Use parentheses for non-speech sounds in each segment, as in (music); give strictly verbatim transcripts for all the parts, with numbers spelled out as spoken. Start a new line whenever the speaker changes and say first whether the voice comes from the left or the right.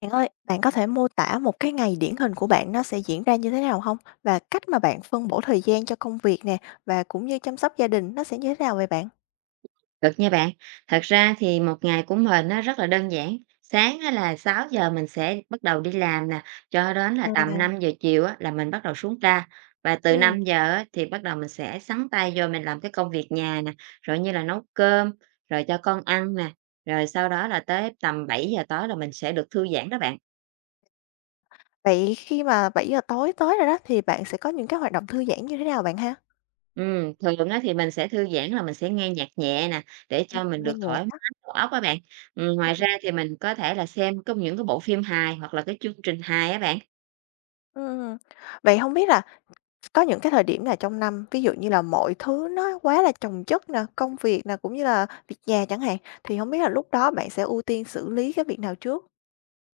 left: Bạn ơi, bạn có thể mô tả một cái ngày điển hình của bạn nó sẽ diễn ra như thế nào không? Và cách mà bạn phân bổ thời gian cho công việc nè, và cũng như chăm sóc gia đình nó sẽ như thế nào vậy bạn?
right: Được nha bạn. Thật ra thì một ngày của mình nó rất là đơn giản. Sáng á là sáu giờ mình sẽ bắt đầu đi làm nè, cho đến là tầm
left: À,
right: năm giờ chiều á, là mình bắt đầu xuống ra. Và từ
left: ừm,
right: năm giờ á, thì bắt đầu mình sẽ xắn tay vô mình làm cái công việc nhà nè, rồi như là nấu cơm, rồi cho con ăn nè. Rồi sau đó là tới tầm bảy giờ tối là mình sẽ được thư giãn đó bạn.
left: vậy khi mà bảy giờ tối tới rồi đó thì bạn sẽ có những cái hoạt động thư giãn như thế nào bạn ha?
right: Ừm, thường á thì mình sẽ thư giãn là mình sẽ nghe nhạc nhẹ nè, để
left: Ừm,
right: cho mình
left: nghe
right: được
left: nhạc
right: thoải
left: á.
right: mái đầu óc á bạn. Ừm, ngoài
left: Ừm,
right: ra thì mình có thể là xem có những cái bộ phim hài hoặc là cái chương trình hài á bạn.
left: ừm. Vậy không biết là có những cái thời điểm nào trong năm, ví dụ như là mọi thứ nó quá là chồng chất nè, công việc nè, cũng như là việc nhà chẳng hạn, thì không biết là lúc đó bạn sẽ ưu tiên xử lý cái việc nào trước?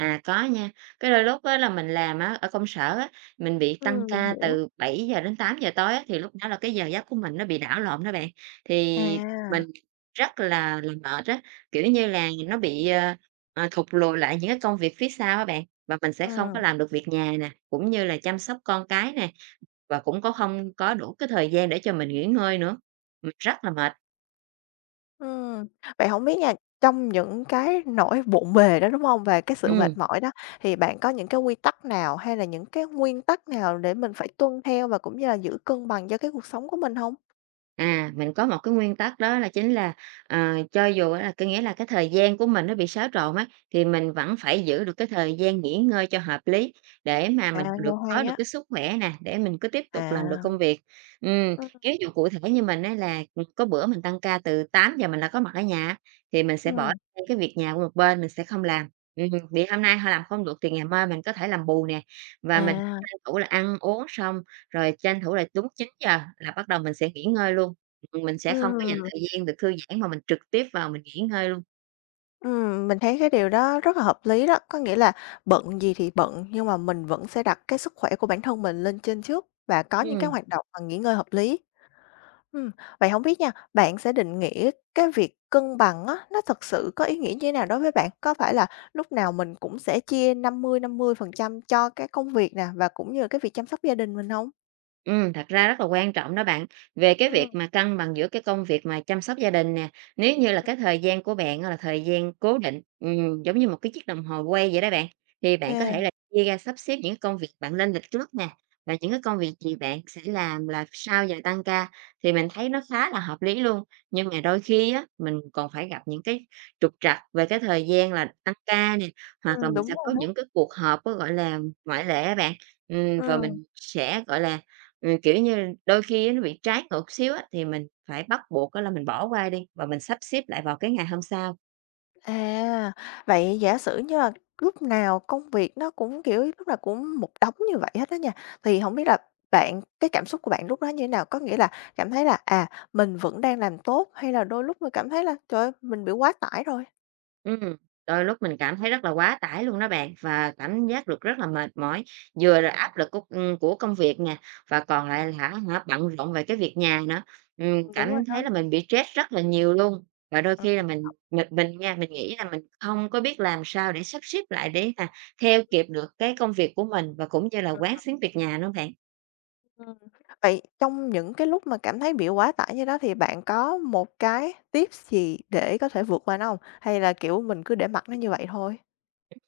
right: À, có nha, cái đôi lúc á là mình làm á ở công sở á, mình bị tăng
left: Ừm, mình
right: ca
left: hiểu.
right: từ bảy giờ đến tám giờ tối á, thì lúc đó là cái giờ giấc của mình nó bị đảo lộn đó bạn. Thì
left: À.
right: mình rất là là mệt á, kiểu như là, nó bị, ờ, ờ, thụt lùi lại những cái công việc phía sau á bạn, và mình sẽ không
left: Ừm,
right: có làm được việc nhà nè, cũng như là chăm sóc con cái nè, và cũng có không có đủ cái thời gian để cho mình nghỉ ngơi nữa, mình rất là mệt.
left: Ừm, Vậy không biết nha, trong những cái nỗi bộn bề đó, đúng không? Về cái sự mệt
right: Ừm.
left: mỏi đó, thì bạn có những cái quy tắc nào hay là những cái nguyên tắc nào để mình phải tuân theo và cũng như là giữ cân bằng cho cái cuộc sống của mình không?
right: À, mình có một cái nguyên tắc đó là chính là, ờ, cho dù là có nghĩa là cái thời gian của mình nó bị xáo trộn á, thì mình vẫn phải giữ được cái thời gian nghỉ ngơi cho hợp lý để mà
left: À,
right: mình
left: nghe
right: được có
left: hay
right: được
left: á.
right: cái sức khỏe nè, để mình cứ tiếp tục làm được
left: À.
right: công việc. Ừm,
left: Ừm,
right: Ví dụ cụ thể như mình ấy là, có bữa mình tăng ca từ tám giờ mình đã có mặt ở nhà thì mình sẽ bỏ
left: ừm.
right: cái việc nhà qua một bên, mình sẽ không làm. Ừm, vì hôm nay họ làm không được thì ngày mai mình có thể làm bù nè, và mình
left: À,
right: tranh thủ là ăn uống xong rồi tranh thủ là đúng chín giờ là bắt đầu mình sẽ nghỉ ngơi luôn, ừm, mình sẽ không có dành
left: ừm,
right: thời gian được thư giãn mà mình trực tiếp vào mình nghỉ ngơi luôn.
left: ừm, mình thấy cái điều đó rất là hợp lý đó, có nghĩa là bận gì thì bận nhưng mà mình vẫn sẽ đặt cái sức khỏe của bản thân mình lên trên trước và có những cái
right: Ừm.
left: hoạt động và nghỉ ngơi hợp lý. Ừm, Vậy không biết nha, bạn sẽ định nghĩa cái việc cân bằng á, nó thật sự có ý nghĩa như thế nào đối với bạn? Có phải là lúc nào mình cũng sẽ chia năm năm mươi năm mươi phần trăm cho cái công việc nè, và cũng như cái việc chăm sóc gia đình mình không?
right: Ừm, thật ra rất là quan trọng đó bạn. Về cái việc
left: Ừm,
right: mà cân bằng giữa cái công việc mà chăm sóc gia đình nè, nếu như là cái thời gian của bạn là thời gian cố định, ừm, giống như một cái chiếc đồng hồ quay vậy đó bạn, thì bạn có
left: à,
right: thể là chia ra sắp xếp những công việc bạn lên lịch trước nè, và những cái công việc gì bạn sẽ làm là sau giờ tăng ca, thì mình thấy nó khá là hợp lý luôn. Nhưng mà đôi khi á, mình còn phải gặp những cái trục trặc về cái thời gian là tăng ca nè, hoặc là
left: ừm,
right: mình
left: Đúng
right: sẽ
left: rồi
right: có
left: đó,
right: những cái cuộc họp có gọi là, ngoại lệ á bạn, ừm, và
left: ừm.
right: mình sẽ, gọi là Ừm, kiểu như, đôi khi nó bị trái ngược xíu á, thì mình phải bắt buộc á là mình bỏ qua đi và mình sắp xếp lại vào cái ngày hôm sau.
left: À, vậy giả sử như là lúc nào công việc nó cũng, kiểu, lúc nào cũng một đống như vậy hết đó nha, thì không biết là bạn cái cảm xúc của bạn lúc đó như thế nào? Có nghĩa là cảm thấy là, à, mình vẫn đang làm tốt hay là đôi lúc mình cảm thấy là, trời ơi, mình bị quá tải rồi?
right: Ừm, Đôi lúc mình cảm thấy rất là quá tải luôn đó bạn, và cảm giác được rất là mệt mỏi, vừa là áp lực của, ừm, của công việc nè, và còn lại là hả hả bận rộn về cái việc nhà nữa. Ừm,
left: Đúng rồi
right: cảm
left: đó.
right: thấy là mình bị stress rất là nhiều luôn, và đôi
left: Ừm,
right: khi là mình mình mình nha, mình nghĩ là mình không có biết làm sao để sắp xếp lại để mà theo kịp được cái công việc của mình và cũng như là quán xuyến việc nhà nữa bạn.
left: ừm. Vậy trong những cái lúc mà cảm thấy bị quá tải như đó thì bạn có một cái tips gì để có thể vượt qua nó không? Hay là, kiểu, mình cứ để mặc nó như vậy thôi?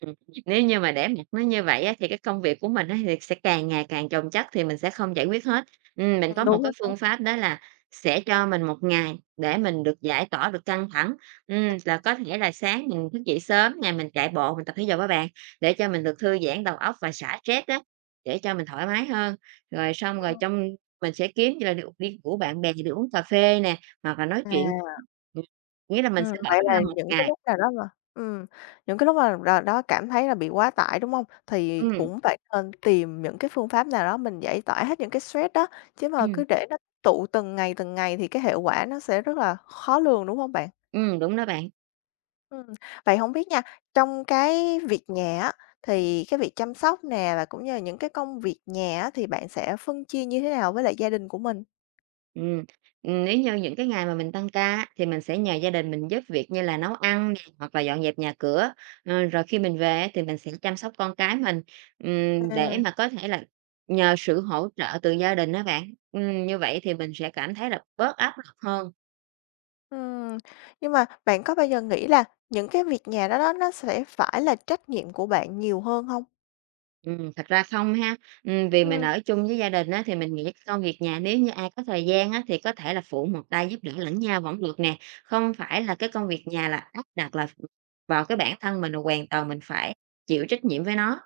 right: Ừm, Nếu như mà để mặc nó như vậy á, thì cái công việc của mình á thì sẽ càng ngày càng chồng chất thì mình sẽ không giải quyết hết. Ừm, mình
left: Ừm,
right: có một
left: đúng rồi
right: cái phương pháp đó là sẽ cho mình một ngày để mình được giải tỏa được căng thẳng. Ừm, là có thể là sáng mình thức dậy sớm ngày mình chạy bộ, mình tập thể dục á bạn, để cho mình được thư giãn đầu óc và xả stress á, để cho mình thoải mái hơn. Rồi xong rồi
left: đó.
right: trong mình sẽ kiếm như là đi đi của bạn bè đi uống cà phê nè, hoặc là nói chuyện,
left: À,
right: ừm, nghĩa là mình
left: ừm,
right: sẽ bỏ
left: vậy
right: ra
left: là
right: một
left: những cái
right: ngày.
left: lúc nào đó mà ừm, những cái lúc mà nào đó cảm thấy là bị quá tải, đúng không? Thì
right: Ừm,
left: cũng phải nên tìm những cái phương pháp nào đó mình giải tỏa hết những cái stress đó, chứ mà cứ
right: ừm,
left: để nó tụ từng ngày, từng ngày thì cái hệ quả nó sẽ rất là khó lường, đúng không bạn?
right: ừm, đúng đó bạn.
left: Ừm, Vậy không biết nha, trong cái việc nhà á, thì cái việc chăm sóc nè và cũng như là những cái công việc nhà á, thì bạn sẽ phân chia như thế nào với lại gia đình của mình?
right: Ừm, ừm, Nếu như những cái ngày mà mình tăng ca á, thì mình sẽ nhờ gia đình mình giúp việc như là nấu ăn nè, hoặc là dọn dẹp nhà cửa. Ờ, rồi khi mình về á, thì mình sẽ chăm sóc con cái mình, ừm,
left: À.
right: để mà có thể là nhờ sự hỗ trợ từ gia đình á bạn. Ừm, như vậy thì mình sẽ cảm thấy là bớt áp lực hơn.
left: Ừm, nhưng mà bạn có bao giờ nghĩ là những cái việc nhà đó đó nó sẽ phải là trách nhiệm của bạn nhiều hơn không?
right: Ừm, thật ra không ha. Ừm, vì mình
left: Ừm.
right: ở chung với gia đình á, thì mình nghĩ cái công việc nhà nếu như ai có thời gian á, thì có thể là phụ một tay giúp đỡ lẫn nhau vẫn được nè. Không phải là cái công việc nhà là áp đặt là vào cái bản thân mình là hoàn toàn mình phải chịu trách nhiệm với nó.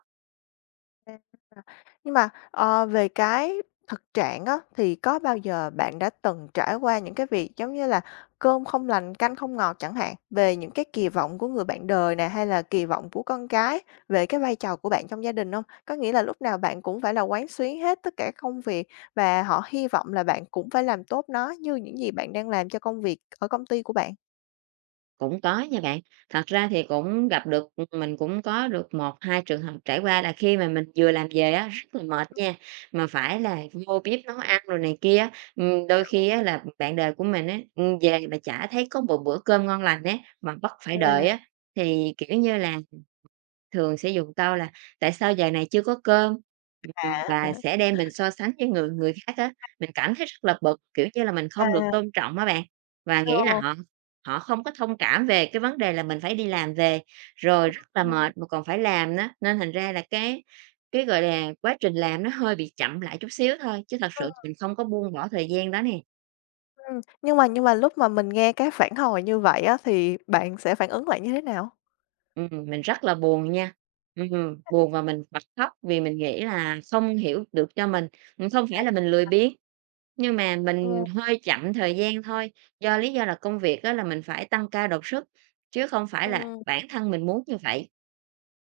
left: Nhưng mà, ờ, về cái thực trạng á, thì có bao giờ bạn đã từng trải qua những cái việc giống như là cơm không lành canh không ngọt chẳng hạn, về những cái kỳ vọng của người bạn đời nè, hay là kỳ vọng của con cái về cái vai trò của bạn trong gia đình không? Có nghĩa là lúc nào bạn cũng phải là quán xuyến hết tất cả công việc và họ hy vọng là bạn cũng phải làm tốt nó như những gì bạn đang làm cho công việc ở công ty của bạn?
right: Cũng có nha bạn. Thật ra thì cũng gặp được mình cũng có được một hai trường hợp trải qua là khi mà mình vừa làm về á, rất là mệt nha, mà phải là vô bếp nấu ăn rồi này kia á. Ừm, đôi khi á là bạn đời của mình á, ừm, về mà chả thấy có một bữa cơm ngon lành á, mà bắt phải
left: À.
right: đợi á, thì, kiểu như là, thường sẽ dùng câu là "Tại sao giờ này chưa có cơm?" Ừm,
left: À,
right: và sẽ đem mình so sánh với người người khác á, mình cảm thấy rất là bực, kiểu như là, mình
left: à,
right: không được
left: (laughs)
right: tôn trọng á bạn, và
left: ờ,
right: nghĩ là họ họ không có thông cảm về cái vấn đề là mình phải đi làm về rồi rất là
left: ừm.
right: mệt mà còn phải làm đó, nên thành ra là cái cái, gọi là, quá trình làm nó hơi bị chậm lại chút xíu thôi, chứ thật sự mình không có buông bỏ thời gian đó nè.
left: Ừm, nhưng mà nhưng mà lúc mà mình nghe cái phản hồi như vậy á, thì bạn sẽ phản ứng lại như thế nào?
right: Ừm, mình rất là buồn nha, ừm, buồn và mình bật khóc vì mình nghĩ là không hiểu được cho mình, ừm, không phải là mình lười biếng. Nhưng mà
left: Ờ,
right: mình hơi chậm thời gian thôi, do lý do là công việc đó là mình phải tăng ca đột xuất, chứ không phải là
left: ừm,
right: bản thân mình muốn như vậy.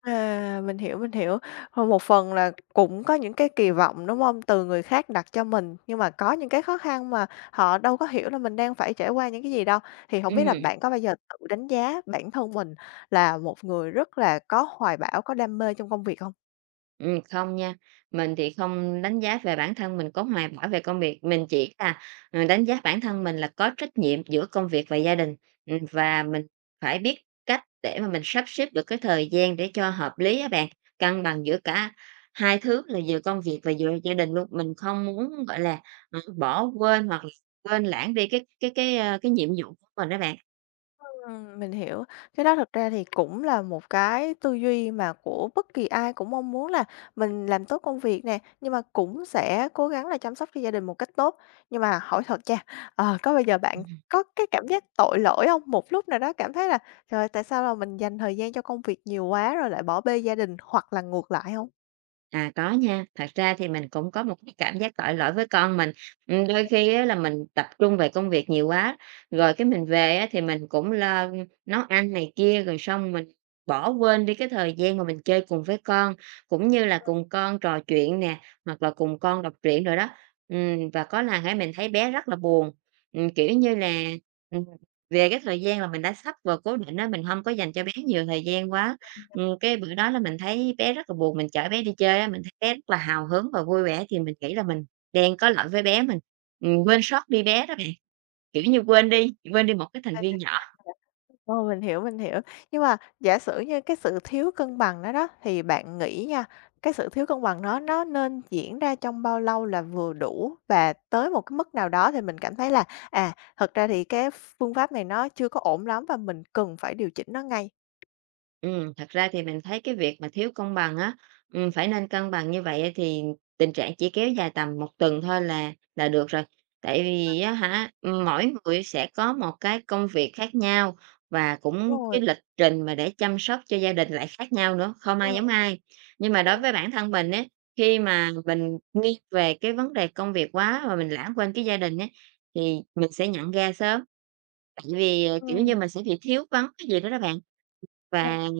left: à, mình hiểu, mình hiểu. Thôi một phần là cũng có những cái kỳ vọng, đúng không? Từ người khác đặt cho mình, nhưng mà có những cái khó khăn mà họ đâu có hiểu là mình đang phải trải qua những cái gì đâu. Thì không biết là
right: Ừm.
left: bạn có bao giờ tự đánh giá bản thân mình là một người rất là có hoài bão, có đam mê trong công việc không?
right: Ừm, không nha, mình thì không đánh giá về bản thân mình có hoài bão về công việc, mình chỉ là, ờ, đánh giá bản thân mình là có trách nhiệm giữa công việc và gia đình, ừm, và mình phải biết cách để mà mình sắp xếp được cái thời gian để cho hợp lý á bạn, cân bằng giữa cả hai thứ là vừa công việc và vừa gia đình luôn. Mình không muốn, gọi là, ờ, bỏ quên hoặc là quên lãng đi cái cái cái, a, cái nhiệm vụ của mình á bạn.
left: Ừm, mình hiểu. Cái đó thật ra thì cũng là một cái tư duy mà của bất kỳ ai cũng mong muốn là mình làm tốt công việc nè, nhưng mà cũng sẽ cố gắng là chăm sóc cho gia đình một cách tốt. Nhưng mà hỏi thật nha, ờ, có bao giờ bạn có cái cảm giác tội lỗi không? Một lúc nào đó cảm thấy là "Trời ơi, tại sao là mình dành thời gian cho công việc nhiều quá rồi lại bỏ bê gia đình?" hoặc là ngược lại hông?
right: À, có nha, thật ra thì mình cũng có một cái cảm giác tội lỗi với con mình. Ừm, đôi khi á là mình tập trung về công việc nhiều quá, rồi cái mình về á thì mình cũng lo nấu ăn này kia, rồi xong mình bỏ quên đi cái thời gian mà mình chơi cùng với con, cũng như là cùng con trò chuyện nè, hoặc là cùng con đọc truyện rồi đó. Ừm, và có lần ấy mình thấy bé rất là buồn, ừm, kiểu như là, ừm, về cái thời gian là mình đã sắp vào cố định đó mình không có dành cho bé nhiều thời gian quá. Ừm, cái bữa đó là mình thấy bé rất là buồn, mình chở bé đi chơi á, mình thấy bé rất là hào hứng và vui vẻ thì mình nghĩ là mình đang có lỗi với bé mình, ừm, quên sót đi bé đó bạn, kiểu như, quên đi quên đi một cái thành viên nhỏ.
left: Ồ, mình hiểu, mình hiểu. Nhưng mà giả sử như cái sự thiếu cân bằng đó đó, thì bạn nghĩ nha, cái sự thiếu cân bằng nó nó nên diễn ra trong bao lâu là vừa đủ? Và tới một cái mức nào đó thì mình cảm thấy là, à, thật ra thì cái phương pháp này nó chưa có ổn lắm và mình cần phải điều chỉnh nó ngay.
right: Ừm, thật ra thì mình thấy cái việc mà thiếu công bằng á, ừm, phải nên cân bằng như vậy á thì tình trạng chỉ kéo dài tầm một tuần thôi là là được rồi. Tại vì á hả, mỗi người sẽ có một cái công việc khác nhau và
left: Đúng
right: cũng cái
left: rồi.
right: lịch trình mà để chăm sóc cho gia đình lại khác nhau nữa, không
left: Ừ,
right: ai giống ai. Nhưng mà đối với bản thân mình á, khi mà mình nghiêng về cái vấn đề công việc quá và mình lãng quên cái gia đình á, thì mình sẽ nhận ra sớm, tại vì, ờ,
left: ừ.
right: kiểu như, mình sẽ bị thiếu vắng cái gì đó đó bạn. Và,
left: À.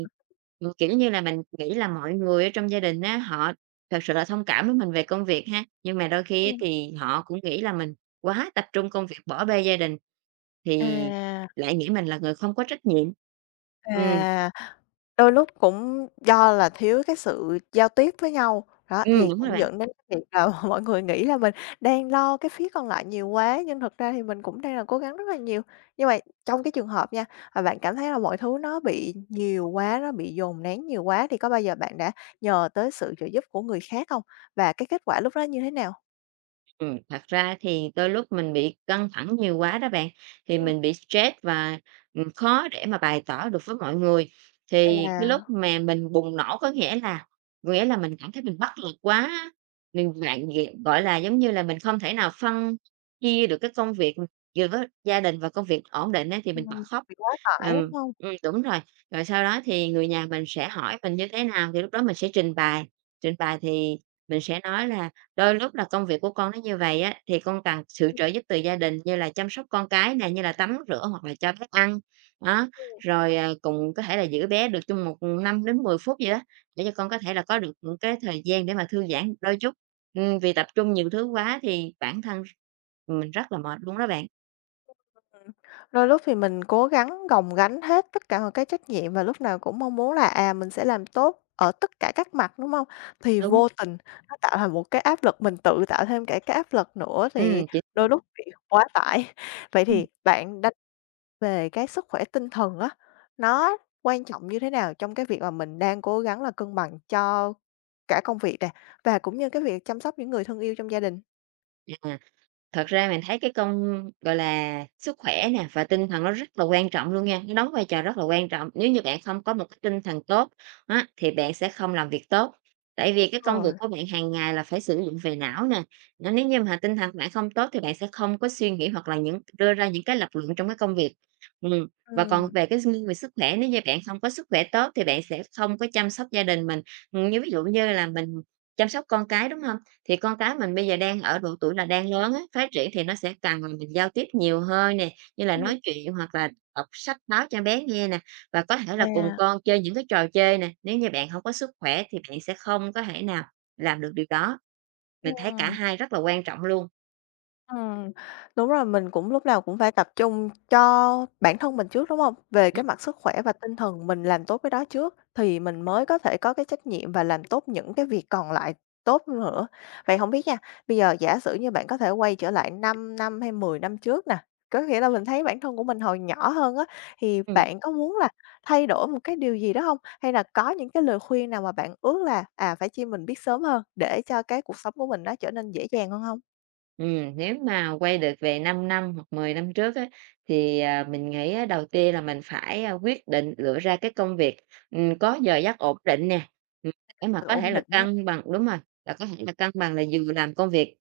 right: ừm, kiểu như là, mình nghĩ là mọi người ở trong gia đình á, họ thật sự là thông cảm với mình về công việc ha, nhưng mà đôi khi á
left: Ừm.
right: thì họ cũng nghĩ là mình quá tập trung công việc bỏ bê gia đình, thì
left: À,
right: lại nghĩ mình là người không có trách nhiệm. Ừm,
left: à. Đôi lúc cũng do là thiếu cái sự giao tiếp với nhau, đó, thì
right: ừm, đúng rồi
left: cũng
right: bạn.
left: dẫn đến cái việc là (laughs) mọi người nghĩ là mình đang lo cái phía còn lại nhiều quá, nhưng thực ra thì mình cũng đang là cố gắng rất là nhiều. Nhưng mà trong cái trường hợp nha, mà bạn cảm thấy là mọi thứ nó bị nhiều quá, nó bị dồn nén nhiều quá thì có bao giờ bạn đã nhờ tới sự trợ giúp của người khác không? Và cái kết quả lúc đó như thế nào?
right: Ừm, thật ra thì đôi lúc mình bị căng thẳng nhiều quá đó bạn, thì
left: Ừm.
right: mình bị stress và, ừm, khó để mà bày tỏ được với mọi người. Thì cái lúc
left: À,
right: mà mình bùng nổ có nghĩa là nghĩa là mình cảm thấy mình bất lực quá, mình bạn ghi- gọi là, giống như là, mình không thể nào phân chia được cái công việc, ừm, vừa với gia đình và công việc ổn định á, thì mình bật
left: ừm,
right: khóc.
left: bị quá tải, đúng
right: Ừm,
left: không?
right: ừm, đúng rồi, rồi sau đó thì người nhà mình sẽ hỏi mình như thế nào thì lúc đó mình sẽ trình bày, trình bày thì mình sẽ nói là, đôi lúc là công việc của con nó như vậy á, thì con cần sự trợ giúp từ gia đình như là chăm sóc con cái nè, như là tắm rửa hoặc là cho bé ăn. Đó, rồi, à, cùng có thể là giữ bé được trong một năm đến mười phút gì đó, để cho con có thể là có được những cái thời gian để mà thư giãn đôi chút. Ừm, vì tập trung nhiều thứ quá thì bản thân mình rất là mệt luôn đó bạn.
left: Ừm, đôi lúc thì mình cố gắng gồng gánh hết tất cả mọi cái trách nhiệm và lúc nào cũng mong muốn là, à, mình sẽ làm tốt ở tất cả các mặt, đúng không? Thì
right: Đúng,
left: vô tình nó tạo thành một cái áp lực, mình tự tạo thêm cả cái áp lực nữa thì
right: ừm, chính xác.
left: đôi lúc bị quá tải. (laughs) Vậy thì bạn đánh về cái sức khỏe tinh thần á, nó quan trọng như thế nào trong cái việc mà mình đang cố gắng là cân bằng cho cả công việc nè, và cũng như cái việc chăm sóc những người thân yêu trong gia đình?
right: À. Thật ra mình thấy cái công, gọi là, sức khỏe nè và tinh thần nó rất là quan trọng luôn nha, nó đóng vai trò rất là quan trọng. Nếu như bạn không có một cái tinh thần tốt á, thì bạn sẽ không làm việc tốt. Tại vì cái công việc
left: Rồi.
right: của bạn hàng ngày là phải sử dụng về não nè, nó nếu như mà tinh thần của bạn không tốt thì bạn sẽ không có suy nghĩ hoặc là những đưa ra những cái lập luận trong cái công việc. Ừm, và còn
left: Ừm.
right: về cái nghiêng về sức khỏe, nếu như bạn không có sức khỏe tốt thì bạn sẽ không có chăm sóc gia đình mình. Ừm, như ví dụ như là mình chăm sóc con cái, đúng không, thì con cái mình bây giờ đang ở độ tuổi là đang lớn á, phát triển thì nó sẽ cần là mình giao tiếp nhiều hơn nè, như là
left: Công
right: nói chuyện hoặc là đọc sách báo cho bé nghe nè, và có thể là cùng
left: à,
right: con chơi những cái trò chơi nè, nếu như bạn không có sức khỏe thì bạn sẽ không có thể nào làm được điều đó. Mình thấy cả
left: ừm.
right: hai rất là quan trọng luôn.
left: Ừm, đúng rồi, mình cũng lúc nào cũng phải tập trung cho bản thân mình trước, đúng không? Về cái mặt sức khỏe và tinh thần mình làm tốt cái đó trước thì mình mới có thể có cái trách nhiệm và làm tốt những cái việc còn lại tốt nữa. Vậy không biết nha, bây giờ giả sử như bạn có thể quay trở lại 5 năm hay mười năm trước nè, có nghĩa là mình thấy bản thân của mình hồi nhỏ hơn á, thì
right: Ừm.
left: bạn có muốn là thay đổi một cái điều gì đó không? Hay là có những cái lời khuyên nào mà bạn ước là, à, phải chi mình biết sớm hơn để cho cái cuộc sống của mình nó trở nên dễ dàng hơn không?
right: Ừm, nếu mà quay được về 5 năm hoặc mười năm trước á, thì, à, mình nghĩ á đầu tiên là mình phải, a, quyết định lựa ra cái công việc, ừm, có giờ giấc ổn định nè, ừm, để mà
left: Sự
right: có
left: ổn
right: thể là
left: định.
right: cân bằng, đúng rồi, là có thể là cân bằng là vừa làm công việc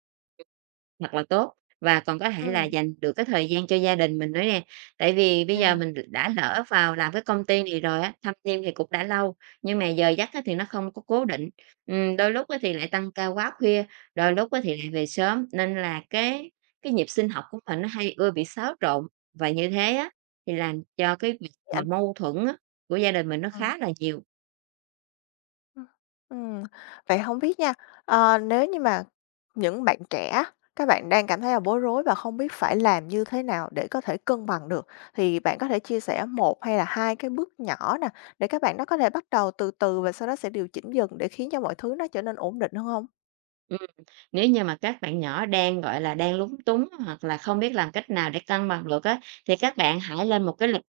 right: thật là tốt và còn có thể là
left: Ừm.
right: dành được cái thời gian cho gia đình mình nữa nè. Tại vì bây giờ
left: À.
right: mình đã lỡ vào làm cái công ty này rồi á, thâm niên thì cũng đã lâu, nhưng mà giờ giấc á thì nó không có cố định. Ừm, đôi lúc á thì lại tăng ca quá khuya, đôi lúc á thì lại về sớm, nên là cái cái nhịp sinh học của mình nó hay ưa bị xáo trộn. Và như thế á, thì làm cho cái việc
left: vậy
right: mà
left: ảnh
right: mâu thuẫn á của gia đình mình nó
left: ờ,
right: khá là nhiều.
left: ừm, ừm, Vậy hông biết nha, ờ, nếu như mà những bạn trẻ, các bạn đang cảm thấy là bối rối và không biết phải làm như thế nào để có thể cân bằng được, thì bạn có thể chia sẻ một hay là hai cái bước nhỏ nè, để các bạn đó có thể bắt đầu từ từ và sau đó sẽ điều chỉnh dần để khiến cho mọi thứ nó trở nên ổn định hơn hông?
right: Nếu như mà các bạn nhỏ đang, gọi là, đang lúng túng hoặc là không biết làm cách nào để cân bằng được á, thì các bạn hãy lên một cái lịch.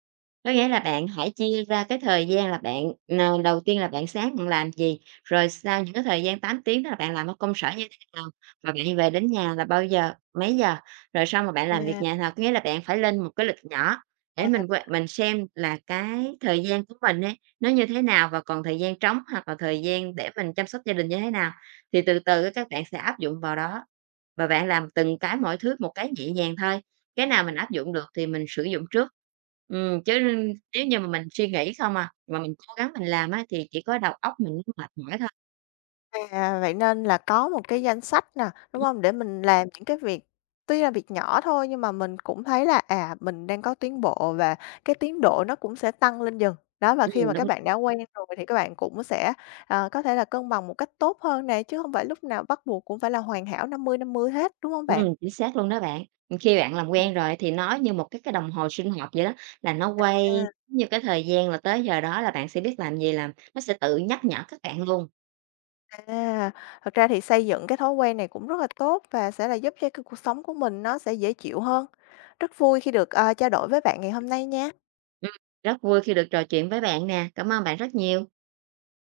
right: Có nghĩa là bạn hãy chia ra cái thời gian là bạn n đầu tiên là bạn sáng bạn làm gì, rồi sau những cái thời gian tám tiếng đó là bạn làm ở công sở như thế nào, và bạn về đến nhà là bao giờ, mấy giờ, rồi xong rồi bạn làm việc
left: À,
right: nhà nào. Có nghĩa là bạn phải lên một cái lịch nhỏ để
left: à.
right: mình qua mình xem là cái thời gian của mình ấy, nó như thế nào và còn thời gian trống hoặc là thời gian để mình chăm sóc gia đình như thế nào. Thì từ từ á các bạn sẽ áp dụng vào đó và bạn làm từng cái mỗi thứ một cái nhẹ nhàng thôi, cái nào mình áp dụng được thì mình sử dụng trước. Ừm, chứ nếu như mà mình suy nghĩ không à, mà mình cố gắng mình làm á thì chỉ có đầu óc mình nó mệt mỏi thôi.
left: À, vậy nên là có một cái danh sách nè, đúng không? Để mình làm những cái việc tuy là việc nhỏ thôi nhưng mà mình cũng thấy là, à, mình đang có tiến bộ và cái tiến độ nó cũng sẽ tăng lên dần. Đó, và khi mà
right: Ừm,
left: các
right: đúng,
left: bạn đã quen rồi thì các bạn cũng sẽ, ờ, có thể là cân bằng một cách tốt hơn nè, chứ không phải lúc nào bắt buộc cũng phải là hoàn hảo năm mươi năm mươi hết, đúng không bạn?
right: ừm, chính xác luôn đó bạn. Khi bạn làm
left: Ừm.
right: quen rồi thì nó như một cái cái đồng hồ sinh học vậy đó, là nó quay
left: À,
right: như cái thời gian là tới giờ đó là bạn sẽ biết làm gì làm, nó sẽ tự nhắc nhở các bạn luôn.
left: à, thật ra thì xây dựng cái thói quen này cũng rất là tốt và sẽ là giúp cho cái cuộc sống của mình nó sẽ dễ chịu hơn. Rất vui khi được, ờ, trao đổi với bạn ngày hôm nay nha.
right: Ừm, Rất vui khi được trò chuyện với bạn nè, cảm ơn bạn rất nhiều.